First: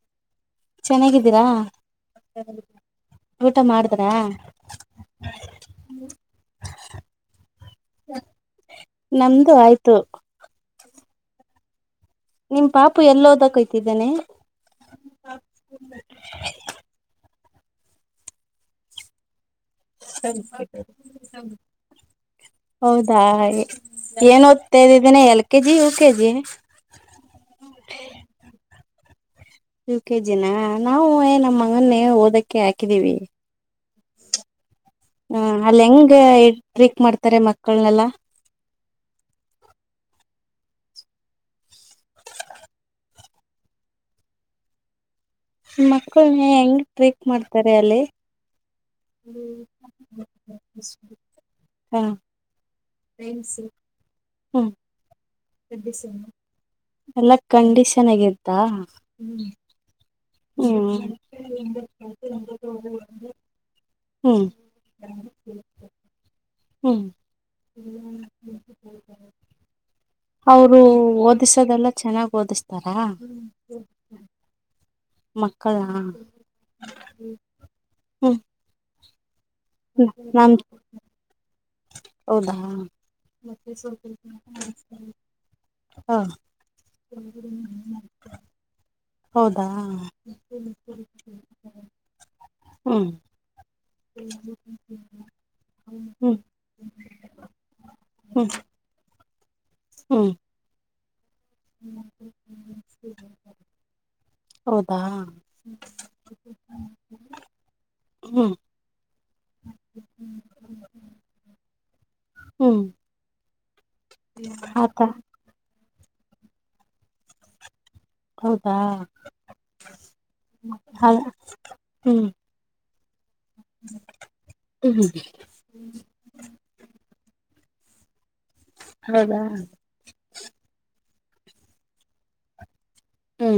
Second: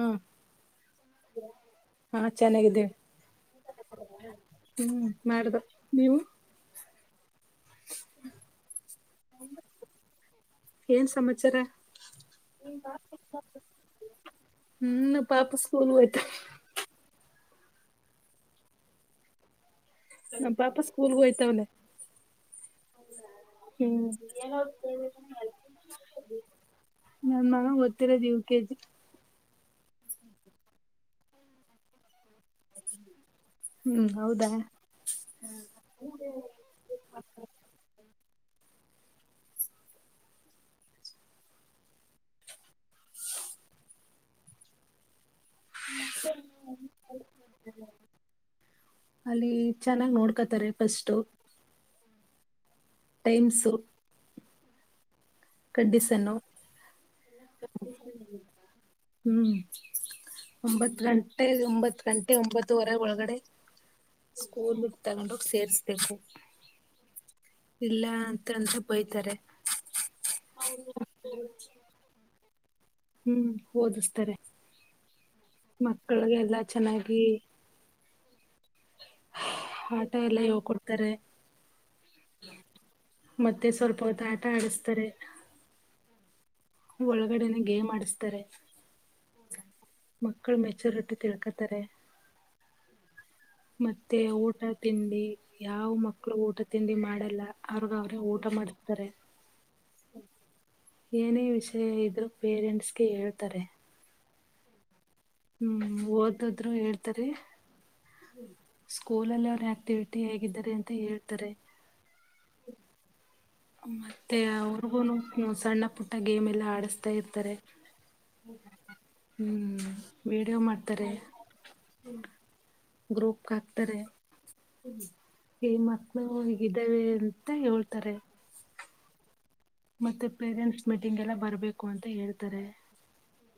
ಹ್ಮ ಚೆನ್ನಾಗಿದ್ದೀರಾ ಹಾ ಚೆನ್ನಾಗಿದ್ದೇವೆ ಊಟ ಮಾಡಿದ್ರಾ ಹ್ಮ್ ಮಾಡ್ದ ನೀವು ನಮ್ದು ಆಯ್ತು ಏನ್ ಸಮಾಚಾರ ನಿಮ್ ಪಾಪು ಎಲ್ಲೋದಕ್ ಹೋಯ್ತಿದ್ದಾನೆ ಹ್ಮ ಪಾಪ ಸ್ಕೂಲ್ ಹೊತ ನಮ್ಮ ಪಾಪ ಸ್ಕೂಲ್ ಹೋಯ್ತವನೆ. ಹೌದಾ ಹ್ಮ್ ಏನ್ ಓದ್ತಾ ಇದ್ದಿದ್ದೀನಿ ಎಲ್ ಕೆಜಿ ಯ ಕೆಜಿ. ನನ್ ಮನ ಓತ್ತಿರೋದು U K G. U V K ಜಿನ ನಾವು ಏ ನಮ್ಮ ಮಗನ್ನೇ ಓದಕ್ಕೆ ಹಾಕಿದೀವಿ. ಹ್ಮ್ ಹೌದಾ. ಹ ಅಲ್ಲಿ ಹೆಂಗ ಟ್ರೀಕ್ ಮಾಡ್ತಾರೆ ಮಕ್ಕಳನೆಲ್ಲಾ. ಮಕ್ಳ ಹೆಂಗ್ ಟ್ರೀಕ್ ಮಾಡ್ತಾರೆ ಅಲ್ಲಿ. ಅಲ್ಲಿ ಚೆನ್ನಾಗಿ ನೋಡ್ಕೋತಾರೆ ಫಸ್ಟ್. ಹಾಂ...... ಟೈಮ್ಸು ಹ್ಞೂ. ಕಂಡೀಷನ್ನು ಎಲ್ಲ ಕಂಡೀಷನ್ ಆಗಿತ್ತಾ. ಹ್ಮ್ ಒಂಬತ್ ಗಂಟೆ ಒಂಬತ್ ಗಂಟೆ. ಒಂಬತ್ತುವರೆ ಒಳಗಡೆ ಹ್ಮ್ ಸ್ಕೂಲ್ ಬಿಟ್ಟು ತಗೊಂಡ ಹೋಗಿ ಸೇರ್ಸ್ಬೇಕು. ಹ್ಮ್ ಇಲ್ಲ ಅಂತಂತ ಬಯ್ತಾರೆ. ಅವರು ಓದಿಸದೆಲ್ಲ ಚೆನ್ನಾಗ್ ಓದಿಸ್ತಾರಾ. ಹ್ಮ್ ಮಕ್ಕಳ. ಮಕ್ಕಳಗೆಲ್ಲಾ ಚೆನ್ನಾಗಿ. ಹ್ಮ್ ಹ್ಮ್ ಆಟ ಎಲ್ಲ ನಾನ್ ಹೇಳ ಕೊಡ್ತಾರೆ. ಹೌದಾ....... ಹೊತ್ತು ಆಟ ಆಡಸ್ತಾರೆ ಹಾ. ಒಳಗಡೆನೆ ಗೇಮ್ ಆಡಿಸ್ತಾರೆ. ಹೌದಾ ಮಕ್ಕಳು ಮೆಚೂರಿಟಿ ತಿಳ್ಕೊತಾರೆ. ಹ್ಮ್ ಮತ್ತೆ ಊಟ ತಿಂಡಿ. ಯಾವ ಮಕ್ಳು ಹ್ಮ್ ಊಟ ತಿಂಡಿ ಮಾಡಲ್ಲ ಅವ್ರಗ ಅವ್ರೇ ಊಟ ಹ್ಮ್ ಮಾಡ್ತಾರೆ. ಹ್ಮ್ ಏನೇ ವಿಷಯ ಇದ್ರು ಪೇರೆಂಟ್ಸ್ಗೆ ಹೇಳ್ತಾರೆ. ಹೌದಾ. ಹ್ಮ್ ಓದದ್ರು ಹೇಳ್ತರಿ ಹ್ಮ್ ಸ್ಕೂಲ್ ಅಲ್ಲಿ ಅವರು ಆಕ್ಟಿವಿಟಿ ಹೇಗಿದ್ದಾರೆ ಅಂತ ಹೇಳ್ತಾರೆ. ಹ್ಮ್ ಮತ್ತೆ ಆತ ಅವರ್ಗೂನು ಸಣ್ಣ ಪುಟ್ಟ ಗೇಮ್ ಎಲ್ಲ ಆಡಸ್ತಾ ಇರ್ತಾರೆ. ಹೌದಾ ಹ್ಮ್ ವೀಡಿಯೋ ಮಾಡ್ತಾರೆ. ಹ ಹ್ಮ್ ಗ್ರೂಪ್ ಹಾಕ್ತಾರೆ. ಹ್ಮ್ ಈ ಮಕ್ಕಳು ಹಗಿದ್ದಾವ ಅಂತ ಹೇಳ್ತಾರೆ. ಹೌದಾ ಮತ್ತೆ ಪೇರೆಂಟ್ಸ್ ಮೀಟಿಂಗ್ ಎಲ್ಲ ಬರಬೇಕು ಅಂತ ಹೇಳ್ತಾರೆ. ಹ್ಞ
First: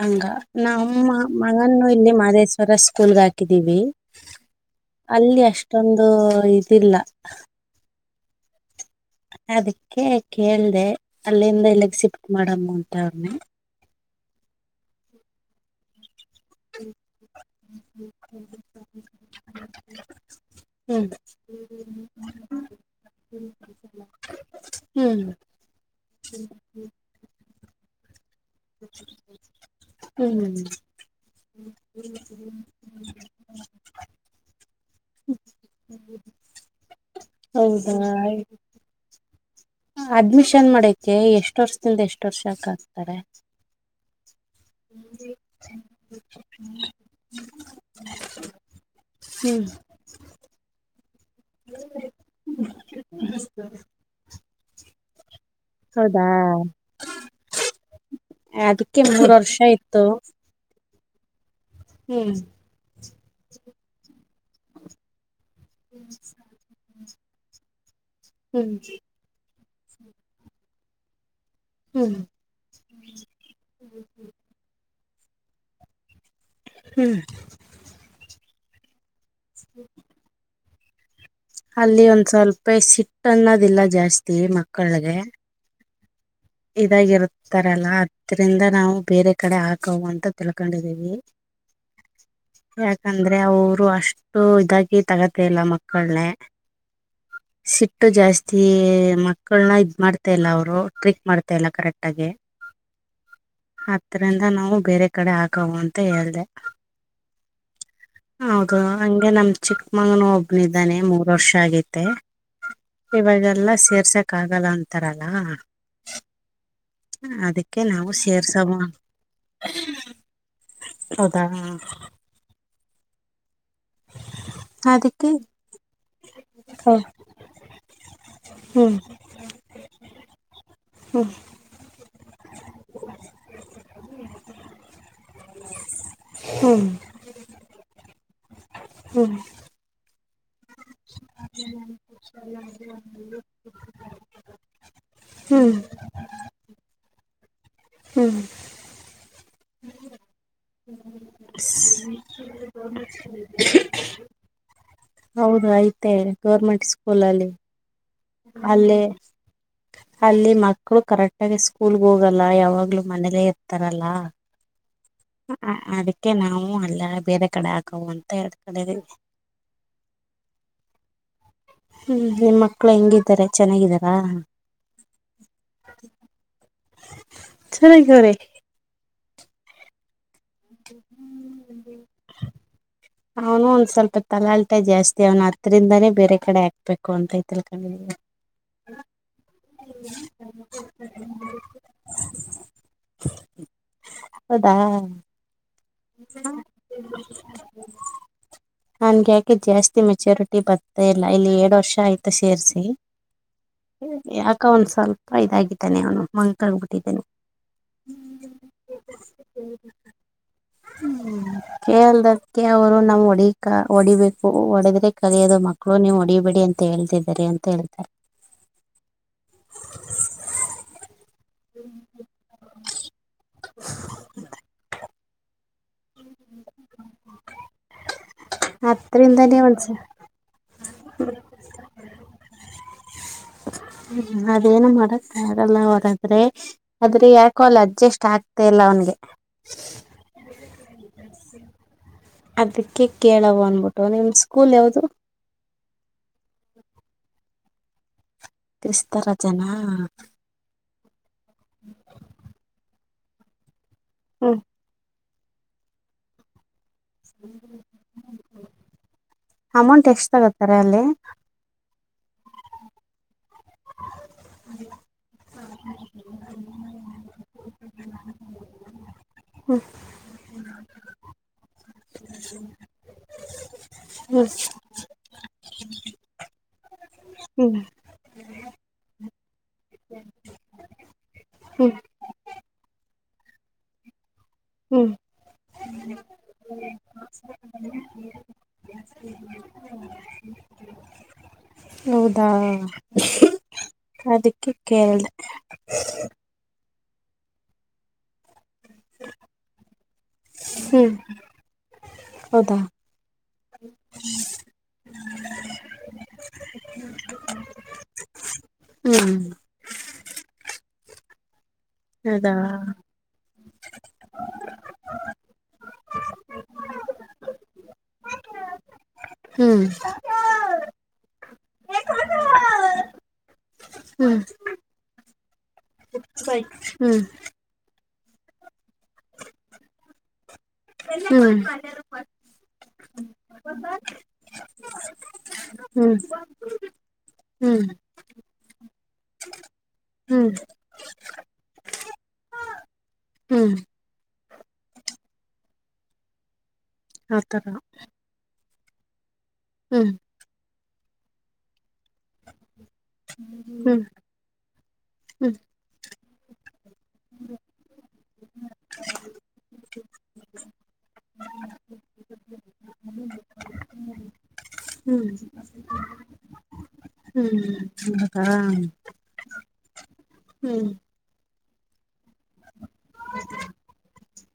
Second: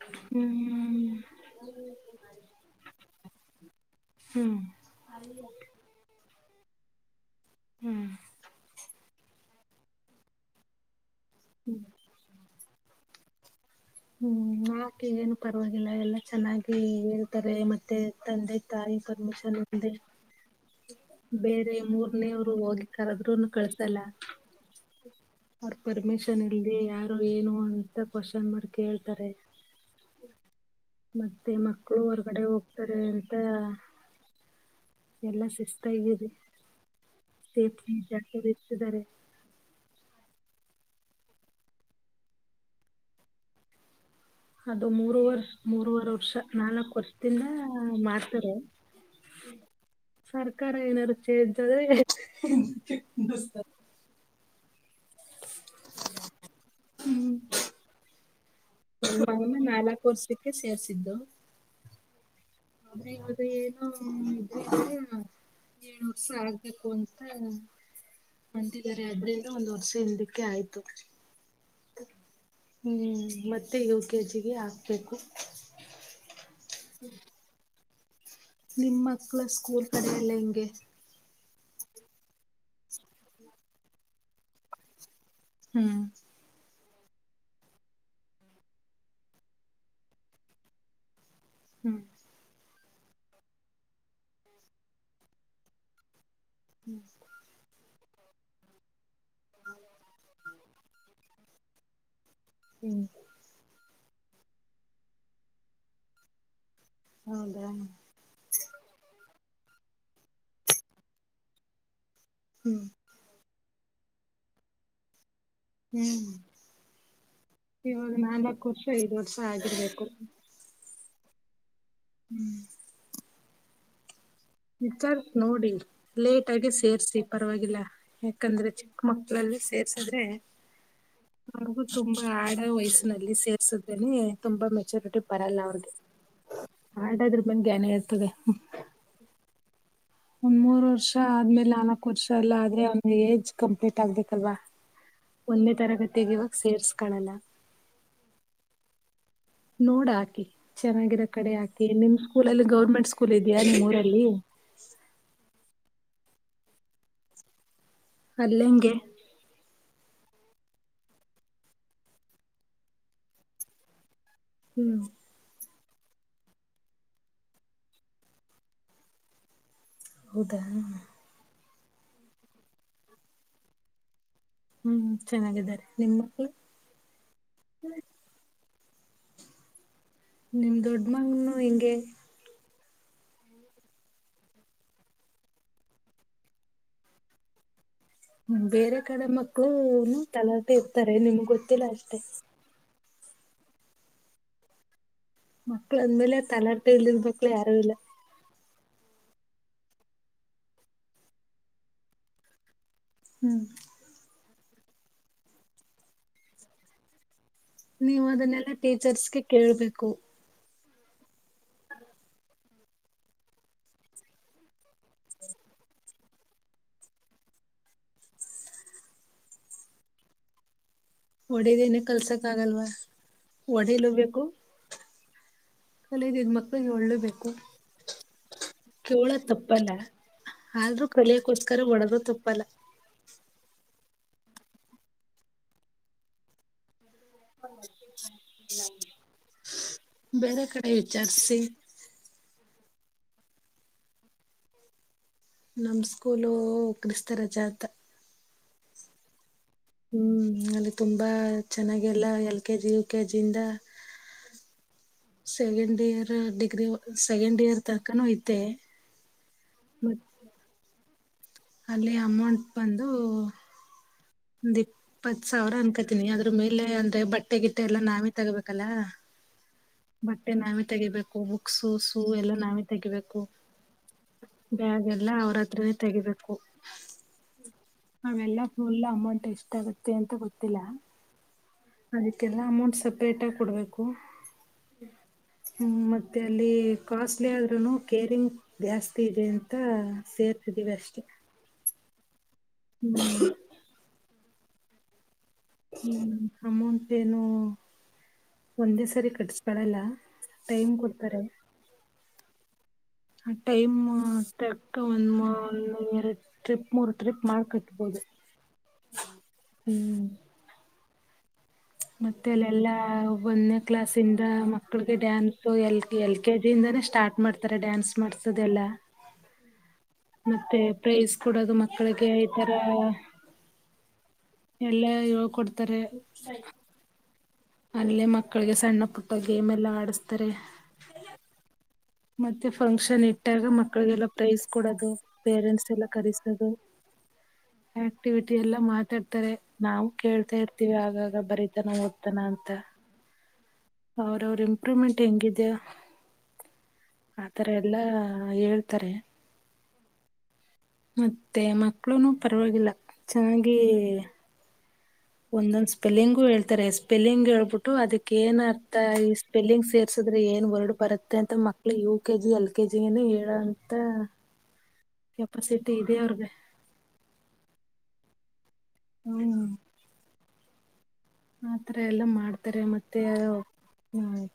ಹಂಗ ಹ್ಮ್ ನಮ್ಮ ಮಗನ್ನು ಇಲ್ಲಿ ಮಹದೇಶ್ವರ ಸ್ಕೂಲ್ಗೆ ಹಾಕಿದೀವಿ. ಹ್ಮ ಅಲ್ಲಿ ಅಷ್ಟೊಂದು ಇದಿಲ್ಲ ಹ್ಮ್ ಅದಕ್ಕೆ ಕೇಳ್ದ ಅಲ್ಲಿಂದ ಇಲ್ಲೇ ಶಿಫ್ಟ್ ಮಾಡಮ್ಮ ಉಂಟ ಅವ್ರನ. ಹ್ಮ್ ನಾಕೆ ಏನು ಪರವಾಗಿಲ್ಲ ಎಲ್ಲಾ ಚೆನ್ನಾಗಿ. ಹೇಳ್ತಾರೆ ಮತ್ತೆ ತಂದೆ ತಾಯಿ ಪರ್ಮಿಷನ್ ಇಲದೆ. ಹ್ಮ್ ಬೇರೆ ಮೂರ್ನೇವರು ಹೋಗಿ ಕರದ್ರುನು ಕಳ್ಸಲ್ಲ. ಹ್ಮ್ ಅವರ ಪರ್ಮಿಷನ್ ಇಲದೇ ಯಾರ್. ಏನು ಅಂತ ಕ್ವಶನ್ ಮಾಡಿ ಕೇಳ್ತಾರೆ. ಹ್ಮ್ ಹ್ಮ್ ಮತ್ತೆ ಮಕ್ಕಳು ಹೊರ್ಗಡೆ ಹೋಗ್ತಾರೆ ಅಂತ ಎಲ್ಲ ಶಿಸ್ತ ಆಗರಿ ಸೇಫಿ ಹೌದಾ ಜರು ಇರ್ತಿದ್ದಾರೆ ಅಡ್ಮಿಷನ್ ಮಾಡೆಕೆ ಎಷ್ಟ್ ವರ್ಷದಿಂದ ಎಷ್ಟ್ ವರ್ಷಕ ಆಕ್ತಾರೆ ಅದು ಮೂರ್ ವರ್ಷ ಮೂರ್ವರೆ ವರ್ಷ ನಾಲ್ಕ್ ವರ್ಷದಿಂದ ಮಾಡ್ತಾರೆ ಹ್ಮ್ ಸರ್ಕಾರ ಏನಾರು ಚೆಜೇ ಆದ್ರೆ ಹೌದಾ ಅದಕ್ಕೆ ಮೂರ್ ವರ್ಷ ಇತ್ತು ಸೇರ್ರಿಸಿದ್ದು ಹ್ಮ್ ಅದೆದು ಏನು ಇದ್ರ ಏಳರ್ಷ ಆ ಬು ಅಂತ ಹ್ಮ್ ಅಂತಿದ್ದಾರೆ ಅಂದ್ರು ಒಂದ್ ವರ್ಷ ಹಿಂದಕ್ಕೆ ಆಯ್ತು ಹ್ಮ್ ಹ್ಮ್ ಮತ್ತೆ ಯು ಕೆ ಜಿಗೆ ಹಾಕ್ಬೇಕು ಹ್ಮ್ ನಿಮ್ಮ ಮಕ್ಕಳು ಸ್ಕೂಲ್ ಕಡೆ ಎಲ್ಲಾ ಹೆಂಗೆ ಅಲ್ಲಿ ಒಂದ್ ಸ್ವಲ್ಪ ಸಿಟ್ಟ ಅನ್ನೋದಿಲ್ಲ ಜಾಸ್ತಿ ಮಕ್ಕಳಗೆ ಹ್ಮ್ ಇದಾಗಿರುತ್ತೆ ತರಲ್ಲ ಅದ್ರಿಂದ ನಾವು ಬೇರೆ ಕಡೆ ಹಾಕ ಅಂತ ತಿಳ್ಕೊಂಡಿದೀವಿ ಹ್ಮ್ ಯಾಕಂದ್ರೆ ಅವರು ಅಷ್ಟು ಇದಾಗಿ ತಗೋತ ಇಲ್ಲ ಮಕ್ಕಳಗೆ ಹ್ಮ್ ಸಿಟ್ಟು ಜಾಸ್ತಿ ಮಕ್ಕಳನ್ನ ಇದ ಮಾಡ್ತಾ ಇಲ್ಲ ಅವರು ಟ್ರಿಕ್ ಮಾಡ್ತಾ ಇಲ್ಲ ಕರೆಕ್ಟಾಗಿ ಹ್ಮ್ ಹತ್ರರಿಂದ ನಾವು ಬೇರೆ ಕಡೆ ಹಾಕವ ಅಂತ ಹೇಳ್ದ ಹೌದಾ ಹೌದು ಹಂಗೆ ನಮ್ ಚಿಕ್ಕಮಗನ ಒಬ್ನ ಇದಿದ್ದಾನೆ ಮೂರ್ ವರ್ಷ ಆಗೈತೆ ಹ್ಮ್ ಇವಾಗೆಲ್ಲ ಸೇರ್ಸಕ್ ಆಗಲ್ಲ ಅಂತಾರಲ್ಲ ಹ್ಮ್ ಅದಕ್ಕೆ ನಾವು ಇವಾಗ ನಾಲ್ಕ್ ಸೇರ್ಸವ ವರ್ಷ ಐದ್ ವರ್ಷ ಆಗಿರ್ಬೇಕು ಹೌದಾ ಹ ಹ್ಞೂ ಅದಕ್ಕೆ ವಿಚಾರಸಿ ನೋಡಿ ಲೇಟ್ ಆಗಿ ಸೇರ್ಸಿ ಪರವಾಗಿಲ್ಲ ಯಾಕಂದ್ರೆ ಹ್ಮ್ ಚಿಕ್ಕ ಮಕ್ಕಳಲ್ಲಿ ಸೇರ್ಸಿದ್ರೆ ಅವ್ರಿಗು ತುಂಬಾ ಆಡ ವಯಸ್ಸಿನಲ್ಲಿ ಸೇರ್ಸುತ್ತೇನೆ ತುಂಬಾ ಮೆಚುರಿಟಿ ಬರಲ್ಲ ಅವ್ರಿಗೆ ಹ್ಮ್ [unintelligible] ಇರ್ತದೆ ಹ್ಮ್ ಒಂದ ಮೂೂರು ವರ್ಷ ಆದ್ಮೇಲೆ ನಾಲ್ಕು ವರ್ಷ ಅಲ್ಲ ಆದ್ರೆ ಅವ್ ಏಜ್ ಕಂಪ್ಲೀಟ್ ಆಗ್ಬೇಕಲ್ವಾ ಒಂದೇ ಹ್ಮ್ ತರಗತಿಗೆ ಇವಾಗ ಸೇರ್ಸ್ಕಳಲ್ಲ ಹ್ಮ್ ನೋಡಿ ಹಾಕಿ ಚೆನ್ನಾಗಿರೋ ಕಡೆ ಆಕಿ ನಿಮ್ ಸ್ಕೂಲ್ ಅಲ್ಲಿ ಗೌರ್ಮೆಂಟ್ ಸ್ಕೂಲ್ ಇದೆಯಾ ನಿಮ್ಮ್ಊರಲ್ಲಿ ಹೌದು ಐ್ತ ಗೌರ್ಮೆಂಟ್ ಸ್ಕೂಲಲ್ಲಿ ಅಲ್ಲಂಗೆ ಅಲ್ಲೇ ಅಲ್ಲಿ ಮಕ್ಕಳು ಕರೆಕ್ಟ್ ಆಗ ಸ್ಕೂಲ್ ಗೆ ಹೋಗಲ್ಲ ಯಾವಾಗ್ಲೂ ಮನೇಲೆೇ ಇರ್ತಾರಲ್ಲ ಹ್ಮ್ ಅದಕ್ಕೆ ನಾವು ಅಲ್ಲೆ ಬೇರೆ ಕಡೆ ಹಾಕವಾ ಅಂತ ಹೇಳ್ಕೊಂಡಿದೀವಿ. ಹೌದಾ ಹು ನಿಮ್ಮ ಮಕ್ಳ ಹೆಂಗಿದ್ದಾರೆ ಚೆನ್ನಾಗಿದಾರಾ. ಹು ಚೆನ್ನಾಗಿದ್ದಾರೆ ನಿಮ್ಮ ಮಕ್ಳು ಹು ಚೆನ್ನಾಗವ್ರೆ ನಿಮ್ಮ ದೊಡ್ಡ ಮಗನು ಹೆಂಗೆ. ಚಿ ಅವನು ಒಂದ ಸ್ವಲ್ಪ ತಲೆಹಲ್ಟೆ ಜಾಸ್ತಿ ಅವನು ಅತ್ರರಿಂದಾನೇ ಬೇರೆ ಕಡೆ ಹಾಕ್ಬೇಕು ಅಂತೈತಿ. ಕಂಡಹಿಡಿ ನೋಡ. ಹು ಬೇರೆ ಕಡೆ ಮಕ್ಳು ತಲಹರ್ಟೆ ಇರ್ತಾರೆ ನಿಮಗ ಗೊತ್ತಿಲ್ಲಾ ಅಷ್ಟೆ. ಹೌದಾ ಮಕ್ಳು ಅಂದ್ಮೇಲೆ ತಲಹರ್ಟೆ ಇಲ್ಲದ ಮಕ್ಳು ಯಾರು ಇಲ್ಲಾ. ನನಗೆ ಯಾಕೆ ಜಾಸ್ತಿ ಮೆಚ್ಯೂರಿಟಿ ಬರ್ತಾ ಇಲ್ಲಾ ಇಲ್ಲಿ ಎರಡ ವರ್ಷ ಆಯ್ತ ಸೇರ್ಸಿ. ಹು ಯಾಕ ಅವನು ಸ್ವಲ್ಪ ಇದಾಗಿದ್ದಾನೆ ಅವನು ಮಂಕ ಆಗಿಬಿಟ್ಟಿದ್ದಾನೆ. ನೀವು ಅದನ್ನೆಲ್ಲಾ ಟೀಚರ್ಸ್ಗೆ ಕೇಳ್ಬೇಕು. ಹು ಕೇಳದಕ್ಕೆ ಅವರು ನಾವು ಹೊಡಿ ಹೊಡಿಬೇಕು ಹೊಡೆದ್ರೆ ಕಲಿಯೋದು ಮಕ್ಕ ಕ್ಕಳು ನೀವು ಹೊಡಿಬೇಡಿ ಅಂತ ಹೇಳ್ತಿದೀರಿ ಅಂತ ಹೇಳ್ತಾರೆ. ಒಡಿದೇನಿ ಕಲ್ಸಕ ಆಗಲ್ವಾ ಒಡಿಲು ಬೆಕು. ಕಲಿಲಿದ್ದ ಮಕ್ಳಿಗೆ ಒಳ್ಳೇ ಬೇಕು. ಕೇಳೋದ ಅದ್ರಿಂದಾನೇ ಒಂದ್ಸ ತಪ್ಪಲ್ಲಾ ಆದ್ರೂ ಕಲಿಯಕೋಸ್ಕರ ಹೊಡುದ್ರು ತಪ್ಪಲ್ಲಾ. ಹು ಅದೇನು ಮಾಡಕಾಗಲ್ಲಾ ಅವಗಾದ್ರೆ ಆದ್ರೆ ಯಾಕೆ. ಕೋಲ್ ಅಡ್ಜಸ್ಟ್ ಆಗತ್ತಾ ಇಲ್ಲಾ ಅವನಿಗೆ. ಬೇರೆ ಕಡೆ ವಿಚಾರಿಸಿ. ಅದಕ್ಕೆ ಕೇಳವು ಅನ್ಬಿಟ್ಟು ನಿಮ ಸ್ಕೂಲ್ ಯಾವುದು. ನಮ್ಮ ಸ್ಕೂಲು ಕ್ರಿಸ್ತ ರಜಾ ಅಂತಾ. ಕ್ರಿಸ್ತರಜಾ ನಾ. ಹು ಅಲ್ಲಿ ತುಂಬಾ ಚೆನ್ನಾಗೆಲ್ಲಾ L K G U K G ಇಂದ. ಹು second year degree second year ತನಕನೂ ಐತೆ. ಅಮೌಂಟ್ ಎಷ್ಟು ತಗತ್ತಾರೆ ಅಲ್ಲಿ. ಅಲ್ಲಿ ಅಮೌಂಟ್ ಬಂದು. ಒಂದ ಇಪ್ಪತ್ ಸಾವಿರ ಅನ್ಕತೀನಿ ಅದ್ರ ಮೇಲೆ ಅಂದ್ರೆ ಬಟ್ಟೆ ಗಿಟ್ಟ ಎಲ್ಲಾ ನಾವೇ ತಗೋಬೇಕಲ್ಲಾ. ಹು ಬಟ್ಟೆ ನಾವೇ ತೆಗಿಬೇಕು ಬುಕ್ಸು ಸೂ ಎಲ್ಲ ನಾವೇ ತೆಗಿಬೇಕು. ಹ್ಮ್ ಬ್ಯಾಗ ಎಲ್ಲಾ ಅವರ ಹತ್ರಾನೆ ತೆಗಿಬೇಕು. ಹು ಅವೆಲ್ಲಾ ಫುಲ್ ಅಮೌಂಟ್ ಎಷ್ಟ ಆಗುತ್ತೆ ಅಂತ ಗೊತ್ತಿಲ್ಲಾ. ಹು ಅದಕ್ಕೆಲ್ಲಾ ಅಮೌಂಟ್ ಸಪ್ರೇಟಾಗಿ ಕೊಡಬೇಕು. ಹು ಹು ಮತ್ತೆ ಅಲ್ಲಿ ಕಾಸ್ಟ್ಲಿ ಆದ್ರುನು ಕೇರಿಂಗ್ ಜಾಸ್ತಿ ಇದೆ ಅಂತಾ ಸೇರ್ತಿದೀವಿ ಅಷ್ಟೆ. ಹೌದಾ ಹು ಅದಕ್ಕೆ ಕೇಳ್ದೆ. ಹ್ಮು ಅಮೌಂಟ್ ಏನೋ ಒಂದೇ ಸರಿ ಕಟ್ಸಕಳಲ್ಲ ಟೈಮ್ ಹ್ಮ್ ಕೊಡ್ತಾರೆ. ಹೌದಾ ಆ ಟೈಮ್ ತಕ್ಕ [unintelligible] ಟ್ರಿಪ್ ಮೂರು ಟ್ರಿಪ್ ಮಾಡಡಿ ಕಟ್ಬೋದು. ಹ್ಮು ಹ್ಮು ಮತ್ತೆ ಹೌದಾ ಅಲ್ಲೆಲ್ಲಾ ಒನ್ನೆ ಕ್ಲಾಸಿಂದ ಮಕ್ಕಳಿಗೆ ಡ್ಯಾನ್ಸು ಎ ಎಲ್-ಕೆ-ಜಿ ಇಂದಾನೆ ಸ್ಟಾರ್ಟ್ ಮಾಡ್ತಾರೆ ಡ್ಯಾನ್ಸ್ ಮಾಡ್ಸೋದೆಲ್ಲ. ಹ್ಮು ಮತ್ತೆ ಪ್ರೈಸ್ ಕೊಡದು ಮಕ್ಕಳಿಗೆ ಈ ತರ ಹ್ಮು ಎಲ್ಲ ಹೇಳ್ಕೊಡ್ತಾರೆ. ಬೈಕ್ ಹ್ಮು. ಅಲ್ಲೇ ಮಕ್ಕಳಿಗೆ ಸಣ್ಣ ಪುಟ್ಟ ಗೇಮ್ ಎಲ್ಲ ಆಡಸ್ತಾರೆ. ಹ್ಮು ಮತ್ತೆ ಫಂಕ್ಷನ್ ಇಟ್ಟಾಗ ಮಕ್ಕಳಿಗೆಲ್ಲ ಪ್ರೈಸ್ ಕೊಡೋದು ಪೇರೆಂಟ್ಸ್ ಎಲ್ಲ ಕರಿಸೋದು. ಹ್ಮು ಆಕ್ಟಿವಿಟಿ ಎಲ್ಲ ಮಾತಾಡ್ತಾರೆ ನಾವು ಹ್ಮ್ ಕೇಳ್ತಾ ಇರ್ತೀವಿ ಆಗಾಗ ಬರಿತಾನ ಓದ್ತಾನ ಅಂತ. ಹ್ಮು ಅವ್ರ ಅವ್ರ್ ಇಂಪ್ರೂವ್ಮೆಂಟ್ ಹೆಂಗಿದಿಯೊ ಆತರ ಎಲ್ಲಾ ಹೇಳ್ತಾರೆ. ಹ್ಮು ಮತ್ತೆ ಮಕ್ಕಳುನು ಪರವಾಗಿಲ್ಲ ಚೆನ್ನಾಗಿ ಹ್ಮ್ ಹ್ಮ್ ಒಂದೊಂದ ಸ್ಪೆಲ್ಲಿಂಗು ಹೇಳ್ತಾರೆ. ಸ್ಪೆಲ್ಲಿಂಗ್ ಹೇಳ್ಬಿಟ್ಟು ಅದಕ್ಕ ಏನ್ ಅರ್ಥ ಈ ಸ್ಪೆಲ್ಲಿಂಗ್ ಸೇರ್ಸಿದ್ರೆ ಏನ್ ವರ್ಡ್ ಬರುತ್ತೆ ಅಂತ ಮ ಯು-ಕೆ-ಜಿ, ಎಲ್-ಕೆ-ಜಿ ಏನು ಹೇಳ ಅಂತ ಹ್ಮು ಹ್ಮು ಅವ್ರಗೆ [unintelligible] ಹ್ಮು ಹ್ಮು. ಹ್ಮು ಆತರ ಎಲ್ಲಾ ಮಾಡ್ ತ್ತಾರೆ ಮತ್ತೆ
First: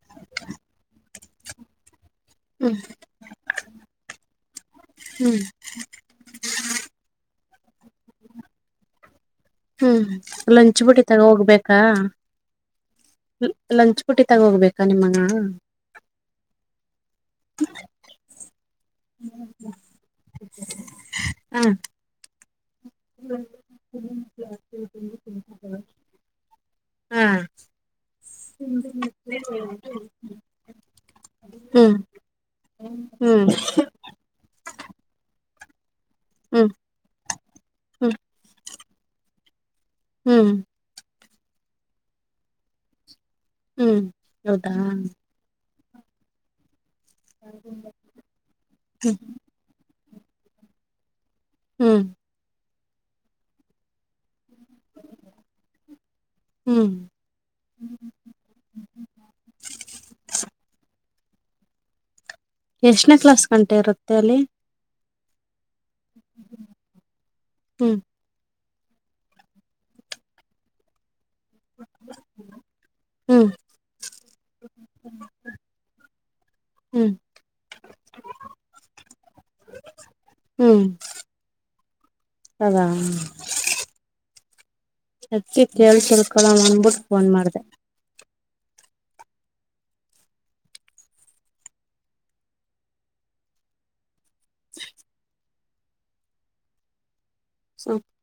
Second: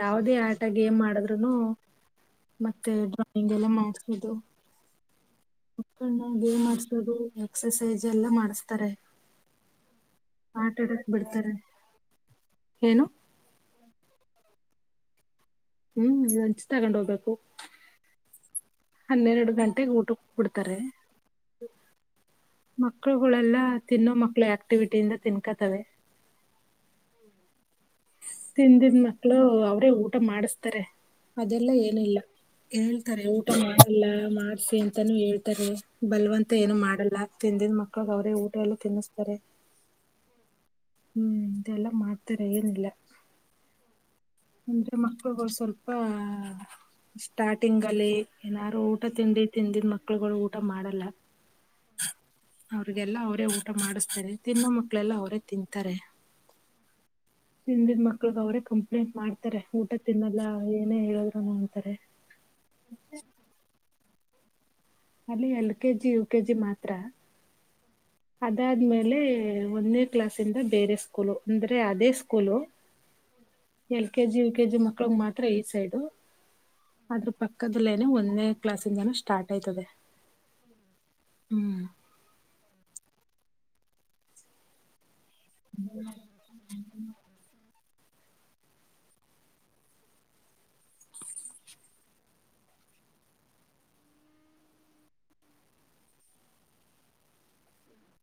ಯಾವದೇ ಆಟ ಗೇಮ್ ಆಡದ್ರೇನು ಮತ್ತೆ ಡ್ರಾಯಿಂಗ್ ಎಲ್ಲ ಮಾಡ್ಸೋದು. ಹ್ಮು ಮಕ್ಕಳನ್ನ ಗೇಮ್ ಆಡ್ಸೋದು ಎಕ್ಸಸೈಜ್ ಎಲ್ಲ ಮಾಡಸ್ತಾರೆ. ಹ್ಮು ಆಟ ಲಂಚ್ ಬುಟ್ಟಿ ಆಡಕ್ ತಗೋ ಬಿಡ್ತಾರೆ ಹೋಗ್ಬೇಕಾ. ಏನು ಲಂಚ್ ಬುಟ್ಟಿ ತಗೋ ಹೋಗ್ಬೇಕಾ ನಿಮ್ಮನ್ನಾ. ಹ್ಮು ಲಂಚ್ ತಗೊಂಡ್ ಹೋಗ್ಬೇಕು. ಹನ್ನೆರಡ ಗಂಟೆಗೆ ಊಟಕ್ ಕೊಡ್ತಾರೆ. ಮಕ್ಕಳುಗಳೆಲ್ಲ ತಿನ್ನೋ ಮಕ್ಳು ಆಕ್ಟಿವಿಟಿಯಿಂದ ತಿನ್ಕತ್ತಾವೆ. ಹಾ ತಿಂದಿದ ಮಕ್ಳು ಅವ್ರೇ ಊಟ ಮಾಡಸ್ತಾರೆ ಅದೆಲ್ಲ ಹ್ಮ್ ಏನಿಲ್ಲ. ಹೇಳ್ತಾರೆ ಹ್ಮ್ ಊಟ ಮಾಡಲ್ಲ ಮಾಡ್ಸಿ ಅಂತಾನೂ ಹೇಳ್ತಾರೆ. ಬಲ್ವಂತ ಹ್ಮ್ ಏನು ಮಾಡಲ್ಲ ತಿಂದಿದ ಹ್ಮ್ ಮಕ್ಳಗ್ ಅವ್ರೇ ಊಟ ಎಲ್ಲ ತಿನ್ನಸ್ತಾರೆ. ಹ್ಮು ಹ್ಮ್ ಇದೆಲ್ಲ ಮಾಡ್ತಾರೆ ಏನಿಲ್ಲಾ ಹ್ಮ್ ಹೌದಾ ಅಂದ್ರೆ ಮಕ್ಕಳುಗಳು ಸ್ವಲ್ಪ ಸ್ಟಾರ್ಟಿಂಗ್ ಅಲ್ಲಿ ಏನಾರು ಊಟ ತಿಂಡಿ ಹಿಂದಿನ ಮಕ್ಳು ಗಳು ಊಟಾ ಮಾಡಲ್ಲ ಹ್ಮ್ ಅವ್ರಿಗೆಲ್ಲ ಅವರೇ ಊಟ ಮಾಡಿಸ್ತಾರೆ ತಿನ್ನೋ ಮಕ್ಕಳೆಲ್ಲ ಅವರೇ ತಿಂತಾರೆ ಹ್ಮ್ ಹಿಂದಿದ ಮಕ್ಕಳಿಗೆ ಅವರೇ ಕಂಪ್ಲೇಂಟ್ ಮಾಡ್ತಾರೆ ಊಟ ತಿನ್ನಲ್ಲಾ ಏನೇ ಹೇಳದ್ರು ನೋಡ್ಂತಾರೆ ಎಷ್ಟನೇ ಕ್ಲಾಸ್ ಗಂಟೆ ಇರುತ್ತೆ ಅಲ್ಲಿ ಅಲ್ಲಿ L K G U K G ಮಾತ್ರಾ ಹ್ಮ್ ಅದಾದ್ಮೇಲೆ ಒಂದೇ ಕ್ಲಾಸ್ ಇಂದ ಬೇರೆ ಸ್ಕೂಲು ಅಂದ್ರೆ ಅದೇ ಸ್ಕೂಲು ಹ್ಮ್ L K G U K G ಮಕ್ಕಳಿಗೆಲ್ಲ ಮಾತ್ರ ಈ ಸೈಡು ಹ್ಮ್ ಅ್ರ ಪಕ್ಕದಲ್ಲೇನೆ ಒಂದೇ ಕ್ಲಾಸ್ ಇಂದಿನ ಸ್ಟಾರ್ಟ್ ಆಯ್ತದೆ ಹ್ಮ್ ಹ್ಮ್ [inaudible] ಅದಕ್ಕೆ ಕೇಳ್ ತಿಳ್ಕೊಳ ಅಂದಬಿಟ್ಟು ಫೋನ್ ಮಾಡ್ದೆ [unintelligible] [unintelligible]